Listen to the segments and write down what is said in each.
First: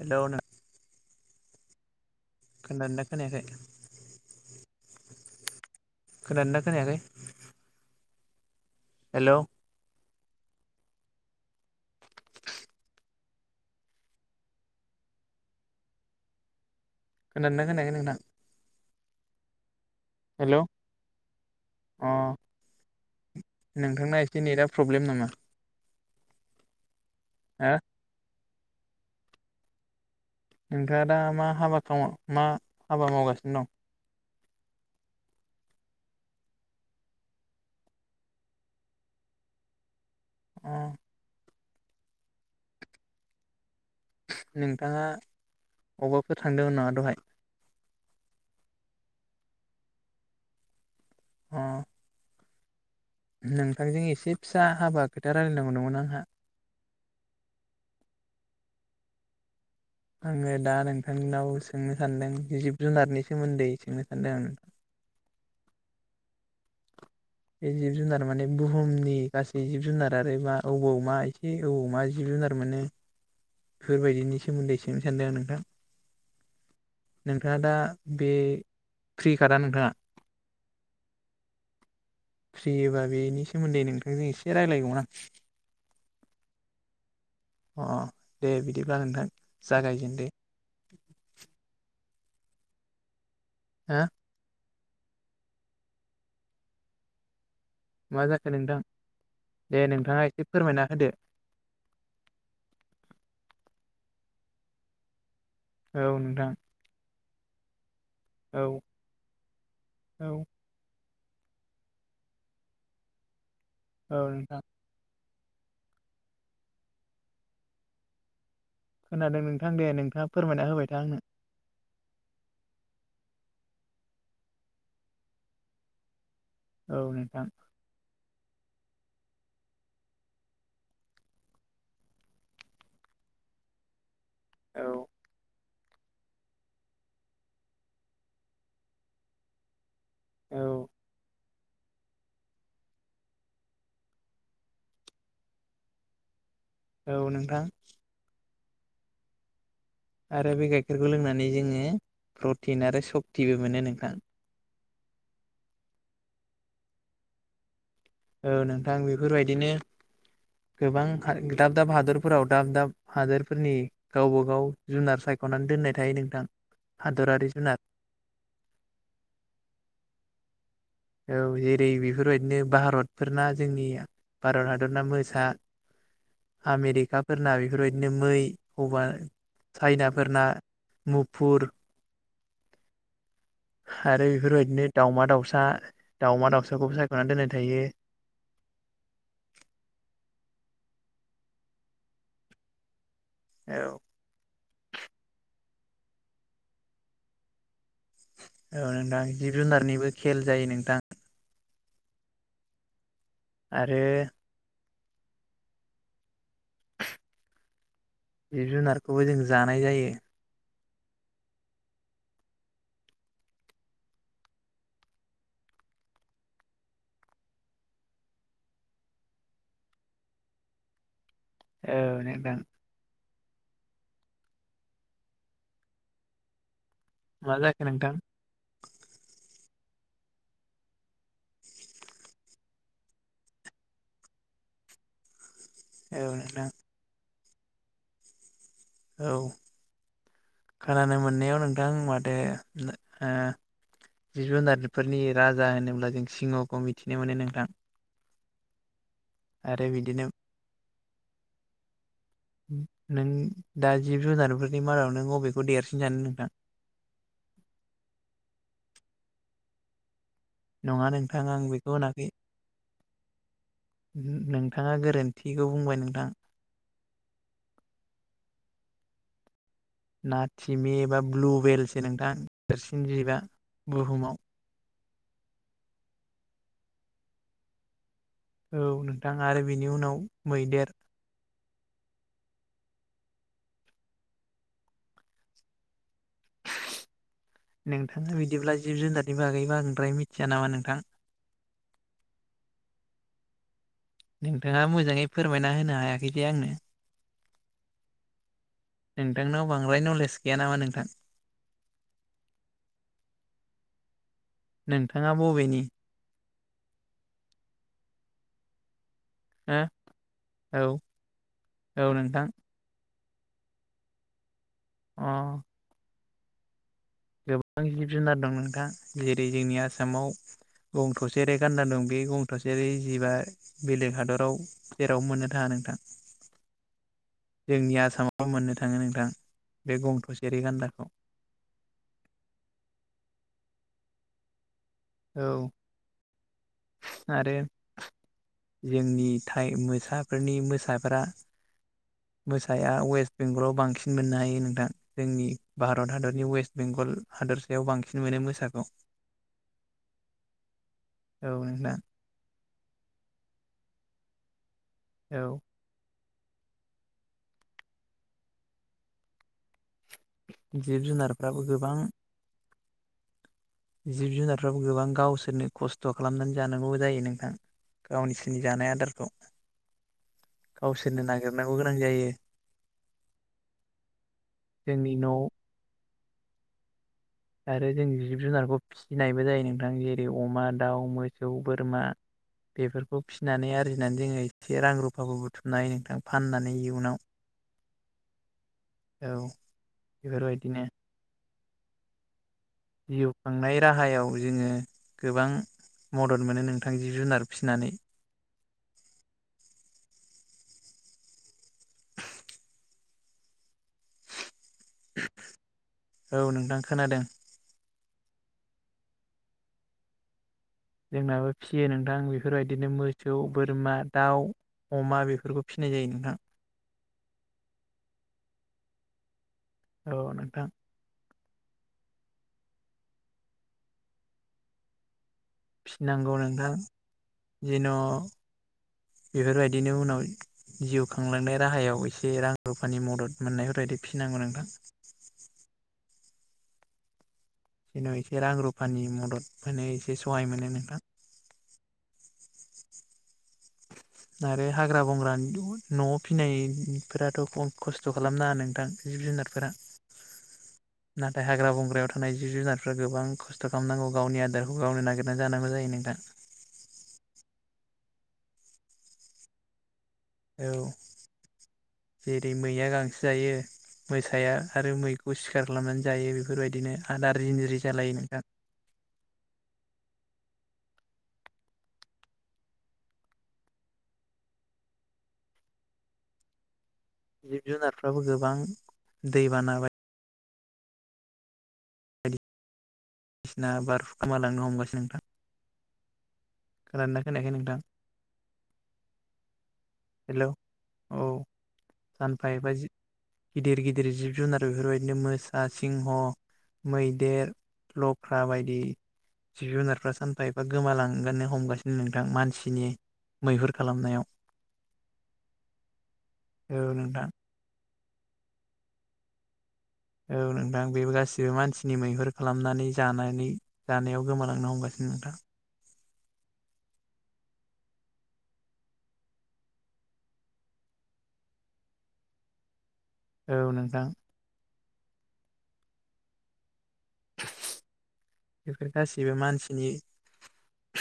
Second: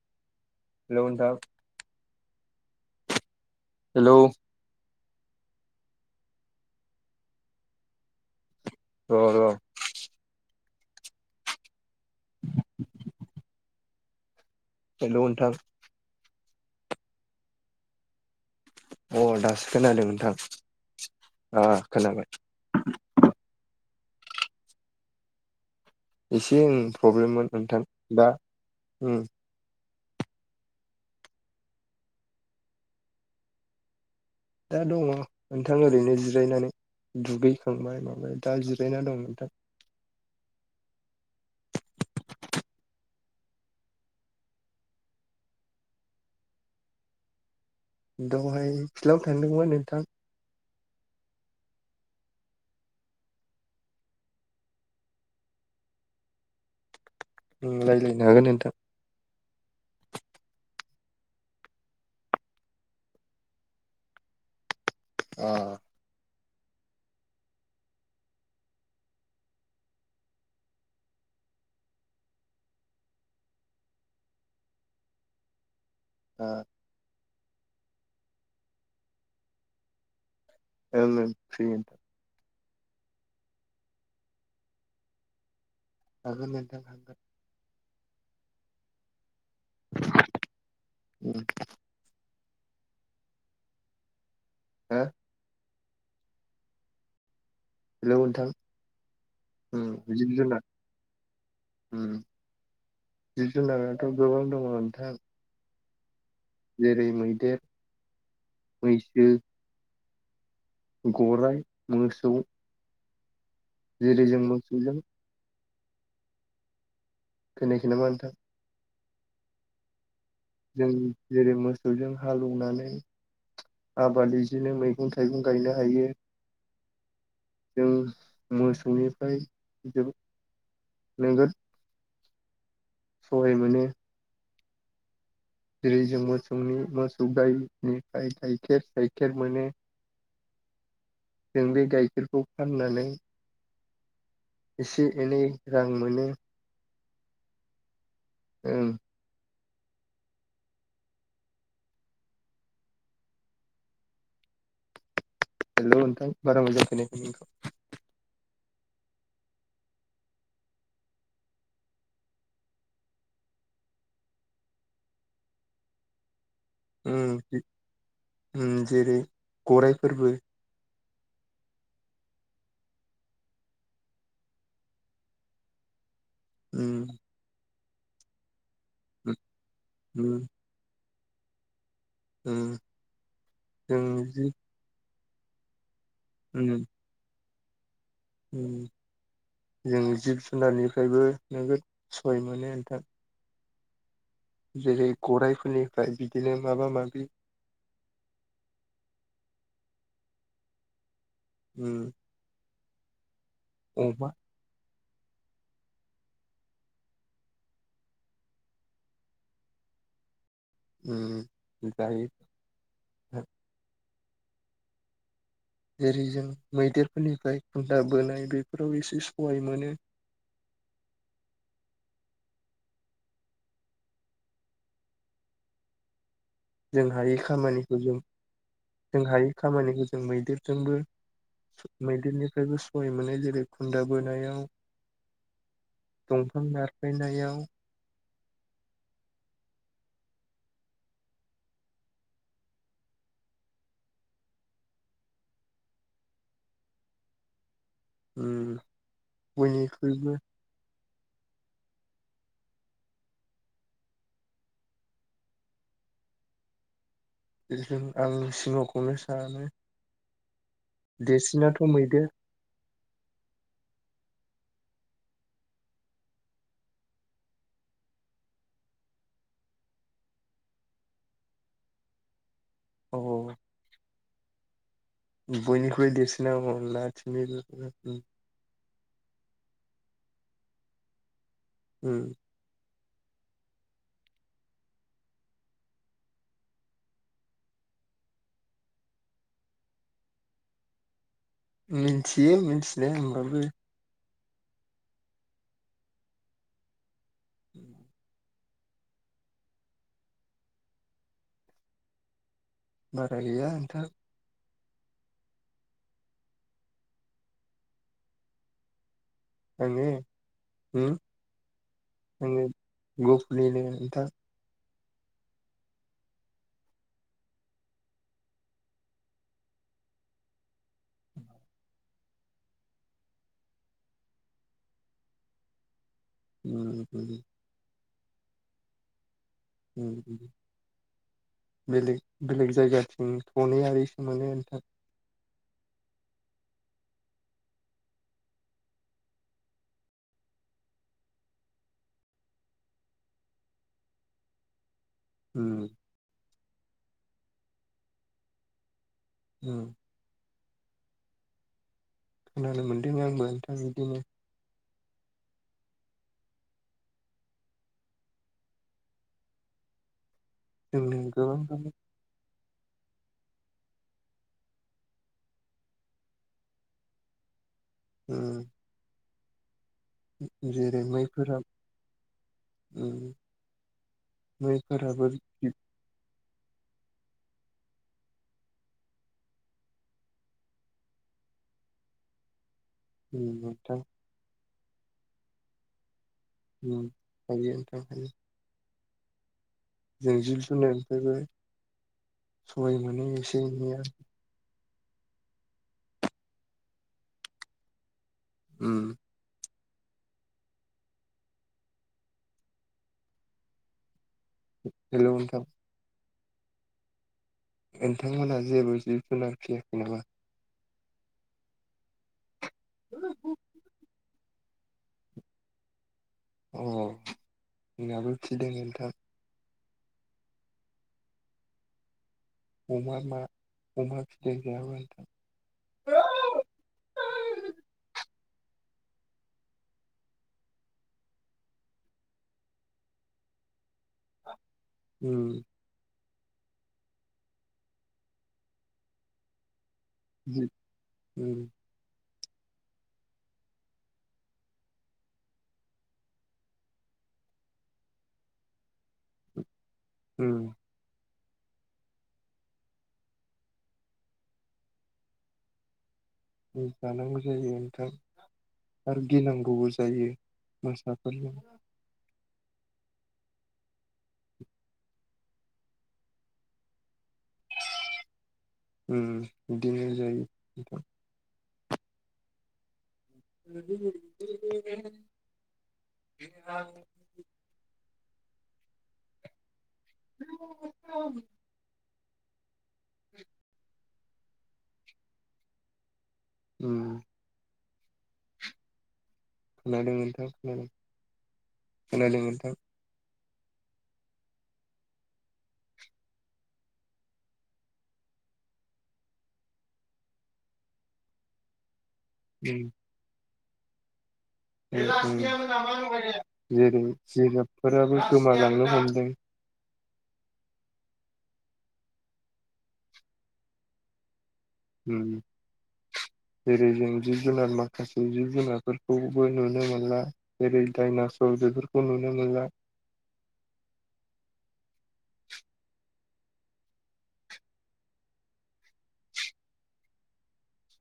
Hello hello नोंथां खोनादों ना खोनायाखै हेलौ खोनादों ना खोनायाखै र' हेलौ र' हेलौ नोंथां खोनादों ना खोनायाखै नोंथां अ दासो खोनादों नोंथां हेलौ ओ खोनाबाय अ नोंथांना एसे नेटआ प्रब्लेम नामा एसे ओम प्रब्लेममोन हो नोंथां दा नोंथाङा दा मा हाबा मा हाबा मावगासिनो दं दा दङ नोंथां ओरैनो जिरायनानै दुगैखांबाय माबाय दा जिरायना दं नोंथां [inaudible] नोंथाङा अबाफोर थांदों नामा दहाय दहाय फिल्डआव थांदोंमोन नोंथां अ नोंथांजों एसे फिसा हाबा खोथा रायज्लायनांगौ दंमोन आंहा रायज्लायनो हागोन नोंथां आङो दा नोंथांनाव सोंनो सान्दों जिब जुनारनि सोमोन्दै सोंनो सान्दों आं नोंथां अ बे जिब जुनार माने बुहुमनि गासै जिब जुनार आरो मा अबाव मा एसे अबाव मा जिब जुनार जुनार मोनो बेफोरबायदिनि सोमोनदै सोंनो सानदों आं नोंथां आ नोंथाङा दा बे फ्रि कादा नोंथाङा? ओं ओं फ्रि ओं फ्रियोबा बेनि सोमोनदै नोंथांजों एसे रायलायगौमोन आं जागोन दे नोंथां हागोन अ दे बिदिब्ला नोंथां जागायजेनदो उम हा हा मा जाखो नोंथां? दे उम नोंथाङा जिब एसे जुनार फोरमायना होदो उम जिब जुनाराथ' गोबां दङ नोंथां औ नोंथां जेरै मैदेर औ मैसो औ गराइ मोसौ औ जेरै जों नोंथां मोसौजों खोनायाखै नामा नोंथां? खोनादों नोंथां दे नोंथाङा फोरमायना होबाय जों था आंनो जेरै मोसौजों हालौनानै आबाद बिदिनो मैगं थाइगं गायनो हायो औ नोंथां जों मोसौनिफ्राय जोबोद नोगोद सहाय मोनो औ जेरै जों मोसौनि मोसौ गायनिफ्राय गाइखेर गाइखेर मोनो औ जों बे गाइखेरखौ फाननानै एसे एनै रां मोनो औ नोंथां ओं आरो बे गाइखेरखौ लोंनानै जोङो प्रटिन आरो सक्तिबो मोनो नोंथां हेलौ नोंथां बारा मोजां खोनायाखै औ नोंथां बेफोरबायदिनो गोबां दाब दाब हादरफोराव दाब दाब हादरफोरनि गावबा गाव जुनार साइख' ख'नानै दोननाय थायो नोंथां हादरारि ओम जुनार ओम जेरै गराइफोरबो औ जेरै बेफोरबायदिनो भारतफोरना जोंनिया भारत हादरना मोसा उम आमेरिकाफोरना बेफोरबायदिनो मै हबा चाइनाफोरना उम मुफुर उम जों आरो जि बेफोरबायदिनो दाउमा- दाउसा दाउमा उम दाउसाखौबो सायख'नानै दोननाय थायो उम जों जिब जुनारनिफ्रायबो नोगोद सहाय मोनो नोंथां औ जेरै गराइफोरनिफ्राय बिदिनो माबा माबि औ नोंथां जिब जुनारनिबो खेल जायो नोंथां उम आरो अमा जिब जुनारखौबो जों जानाय जायो ओम जायो जेरै जों मैदेरफोरनिफ्राय खुन्था बोनाय बेफोराव एसे सहाय मोनो [inaudible] औ नोंथां जों हायै मा जाखो खामानिखौ नोंथां जों जों हायै खामानिखौ जों मैदेरजोंबो मैदेरनिफ्रायबो सहाय मोनो जेरै खुन्था बोनायाव औ दंफां नोंथां नारफायनायाव औ खोनानो मोननायाव नोंथां माथो ओ जिब जुनारफोरनि राजा होनोब्ला जों सिंहखौ मिथिनो मोनो नोंथां ओम‌ आरो बिदिनो बनिख्रुइबो नों दा जिब जुनारफोरनि मादाव नों बबेखौ देरसिन सानो नोंथां बेजों आं सिंहखौनो सानो नङा नोंथां आं देरसिनाथ' बेखौ होनाखै मैदेर ओमहो नोंथाङा गोरोन्थिखौ बुंबाय नोंथां नाथिमि एबा ब्लुवेलसो नोंथां देरसिन जिबा बुहुमाव बयनिख्रुइबो देरसिना [unintelligible] औ नोंथां आरो बिनि उनाव मैदेर ओम [inaudible] नोंथाङा बिदिब्ला जिब जुनारनि बागैबो बांद्राय मिथिया नामा नोंथां मिथियो मिथिनाया होमबाबो नोंथाङा मोजाङै फोरमायना होनो हायाखै दे आंनो [inaudible] नोंथांनाव बांद्राय नलेज गैया नामा नोंथां बारा गैया नोंथां नोंथाङा बबेनि हो आङो औ ओ औ नोंथां गपुरनिनो नोंथां अ गोबां जिब जुनार दं नोंथाङा जेरै जोंनि आसामाव गं थसेयारि गानदा दं बे गं थसेेयारि जिबा बेलेग हादराव जेरावबो मोननो थाङा नोंथां ओम जोंनि आसामाबो मोननो थाङो नोंथां बे गं थसे रेगान्दाखौ बेलेग बेलेग जायगाथिं थनैयारि सो मोनो नोंथां औ आरो जोंनि थाय मोसाफोरनि मोसाफोरा मोसाया वेस्ट बेंगलाव बांसिन मोननो हायो नोंथां जोंनि भारत हादरनि वेस्ट बेंगल हादरसायाव बांसिन मोनो मोसाखौ ओम औ खोनानो मोन्दों आंबो नोंथां बिदिनो औ जिब जुनारफ्राबो गोबां जिब जुनारफ्राबो गोबां गावसोरनो खस्थ' खालामनानै जानांगौ जायो नोंथां गावसिनि जानाय आदारखौ जेरै गावसोरनो मैफोरा नागिरनांगौ गोनां जायो ओम जोंनि मैफोराबो न' आरो जों जिब जुनारखौ फिसिनायबो जायो नोंथां जेरै अमा दाउ मोसौ बोरमा बेफोरखौ फिसिनानै नोंथां आरजिनानै जोङो एसे रां रुफाबो बुथुमनो हायो नोंथां फाननानै इयुनाव हायो नोंथां हायो औ जों जिब बेफोरबायदिनो जुनारनिफ्रायबो सहाय मोनो जिउ एसे खांनाय एनैया राहायाव जोङो गोबां मदद मोनो नोंथां जिब जुनार फिसिनानै ओम हेलौ नोंथां औ नोंथां खोनादों नोंथांमोनहा जेबो जिब जुनार फियाखै नामा जोंनाबो फिसियो नोंथां बेफोरबायदिनो मोसौ बोरमा दाउ अमा बेफोरखौ फिसिनाय जायो नोंथां अ जोंनाबो फिदों नोंथां औ नोंथां अमा मा अमा [unintelligible] फिनांगौ नोंथां जेन' [inaudible] बेफोरबायदिनो उनाव जिउ खांलांनाय राहायाव एसे रां रुफानि मदद मोननायफोरबायदि फिनांगौ नोंथां उम जेन' एसे रां रुफानि मदद मोनो एसे सहाय जि मोनो नोंथां उम आरो हाग्रा बंग्रानि न'वाव फिनायफोराथ' खस्थ' खालामनाङा नोंथां जिब जुनारफोरा ओम नाथाय हाग्रा बंग्रायाव थानाय जिब जुनारफ्रा गोबां खस्थ' खालामनांगौ गावनि आदारखौ गावनो नागिरनानै जानांगौ जायो नोंथां जानांगौ जायो नोंथां आरो गिनांगौबो जायो औ मोसाफोरजों जेरै मैया गांसो जायो मोसाया आरो मैखौ सिखार खालामनानै जायो बेफोरबायदिनो आदार जिनजिरि जालायो नोंथां उम बिदिनो जायो नोंथां [unintelligible] जिब जुनारफ्राबो गोबां दै बाना [inaudible] बायदिसिना बारहु गोमालांनो हमगासिनो नोंथां खोनादोंना खोनायाखै नोंथां हेल' नोंथां खोनादों औ खोनादों सानफा‌ एफा नोंथां गिदिर गिदिर जिब जुनार बेफोरबायदिनो मोसा सिंह मैदेर लख्रा बायदि जिब जुनारफ्रा सानफा एफा गोमालांगोननो हमगासिनो नं थां उम मानसिनि मैहुर खालामनायाव [unintelligible] औ नोंथां जेरै फोराबो गोमालांनो हमदों औ नोंथां बेबो गासिबो मानसिनि मैहुर खालामनानै जानानै जानायाव गोमानां लांनो हमगासिनो उम नोंथां [inaudible] जेरै जों जिब जुनार माखासे जिब जुनारफोरखौबो नुनो मोनला जेरै डाइनासर बेफोरखौ नुनो मोनला औ नोंथां बेफोर गासिबो मानसिनि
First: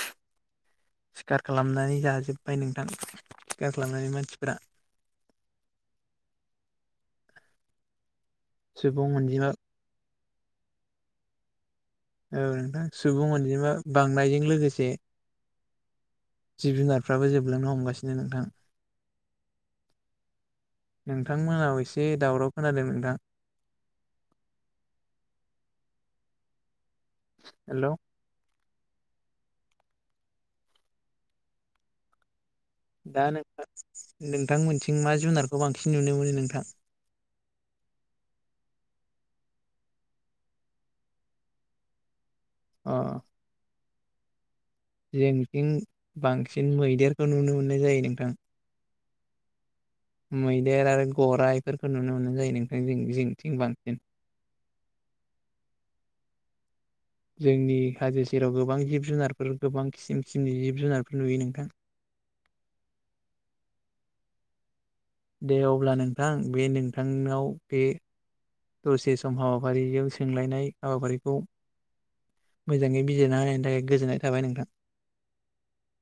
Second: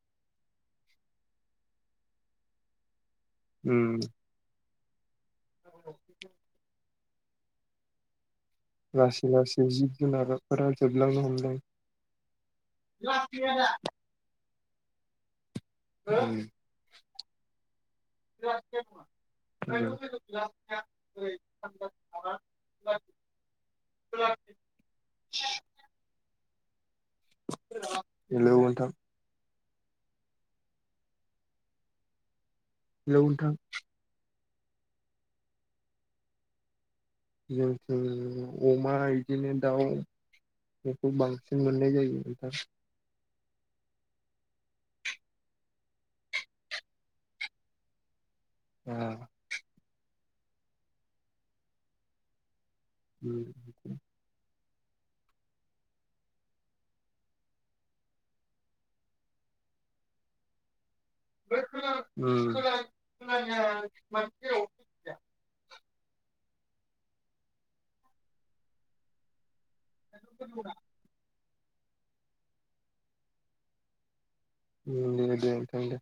सिखार खालामनानै जाजोब्बाय नोंथां सिखार उम खालामनानै मानसिफोरा [inaudible] सुबुं लासै अनजिमा लासै जिब जुनाराफोरा जोबलांनो हमदों औ नोंथां सुबुं अनजिमा बांनायजों लोगोसे जिब जुनारफ्राबो जोबलांनो हमगासिनो नोंथां [unintelligible] नोंथांमोनाव एसे दावराव खोनादों नोंथां [unintelligible] [inaudible] हेल' हेलौ नोंथां दा नोंथां नोंथां मोनथिं मा जुनारखौ बांसिन नुनो मोनो नोंथां जों जों अमा बिदिनो दाउ बेखौ बांसिन मोननाय जायो अह जोंनिथिं बांसिन मैदेरखौ नुनो मोननाय जायो नोंथां ओह मैदेर आरो गराइ बेफोरखौ नुनो मोननाय जायो नोंथां जों उम जिंनिथिं बांसिन जोंनि हाजो सेराव गोबां जिब जुनारफोर गोबां खिसिम खिसिमनि जिब जुनारफोर नुयो नोंथां उम [unintelligible] दे अब्ला नोंथां बे नोंथांनाव बे दसे समाव हाबाफारिजों दे सोंलायनाय हाबाफारिखौ मोजाङै बिजिरना होनायनि थाखाय गोजोननाय थाबाय नों औ दे नोंथां दे